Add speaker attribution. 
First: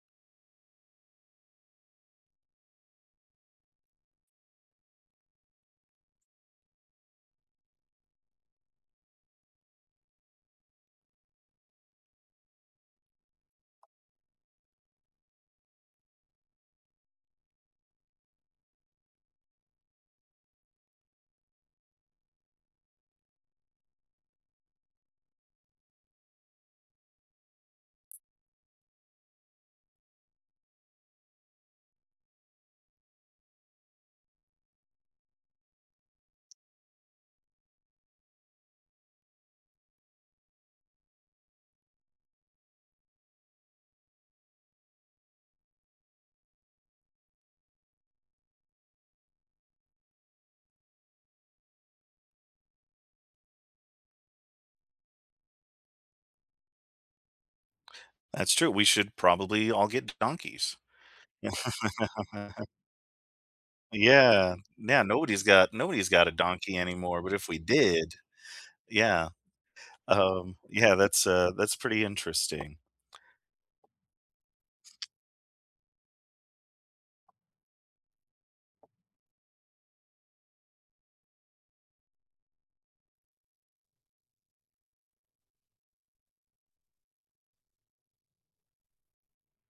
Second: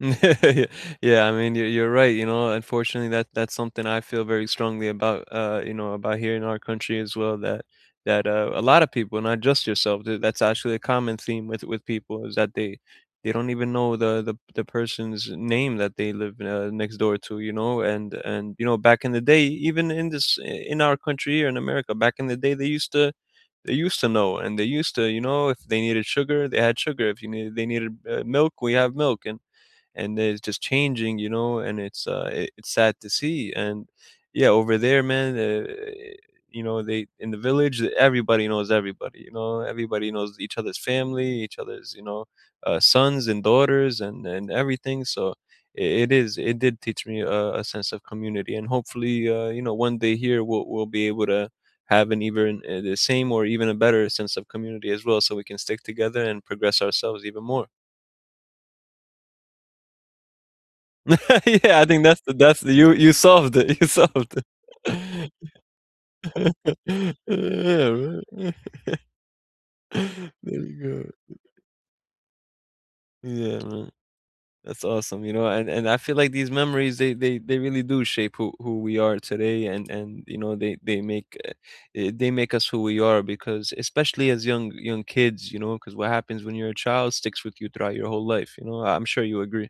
Speaker 1: Yeah, I mean, you you're right, you know, unfortunately, that that's something I feel very strongly about, uh, you know, about here in our country as well, that that, uh, a lotta people, not just yourself, d that's actually a common theme with with people is that they they don't even know the the the person's name that they live, uh, next door to, you know, and and you know, back in the day, even in this eh in our country or in America, back in the day, used to they used to know and they used to, you know, if they needed sugar, they had sugar, if you needed they needed, uh, milk, we have milk and and, uh, it's just changing, you know, and it's, uh it's sad to see, and yeah, over there, man, eh you know, they, in the village, everybody knows everybody, you know? Everybody knows each other's family, each other's, you know, uh, sons and daughters and and everything, so, it it is it did teach me a a sense of community, and hopefully, uh, you know, one day here, we'll we'll be able to have an even eh the same or even a better sense of community as well so we can stick together and progress ourselves even more.
Speaker 2: That's true, we should probably all get donkeys.
Speaker 1: Yeah, I think that's the that's the you you solved it, you solved
Speaker 2: Yeah, now nobody's got nobody's got a donkey anymore, but if we did
Speaker 1: it.
Speaker 2: yeah. Um,
Speaker 1: There you
Speaker 2: yeah
Speaker 1: go.
Speaker 2: that's, uh, that's pretty interesting.
Speaker 1: Yeah man, that's awesome, you know? And and I feel, like, these memories, they they they really do shape who who we are today and and you know they they make eh eh, they make us who we are because especially as young young kids, you know, 'cause what happens when your child sticks with you throughout your whole life, you know, I'm sure you agree.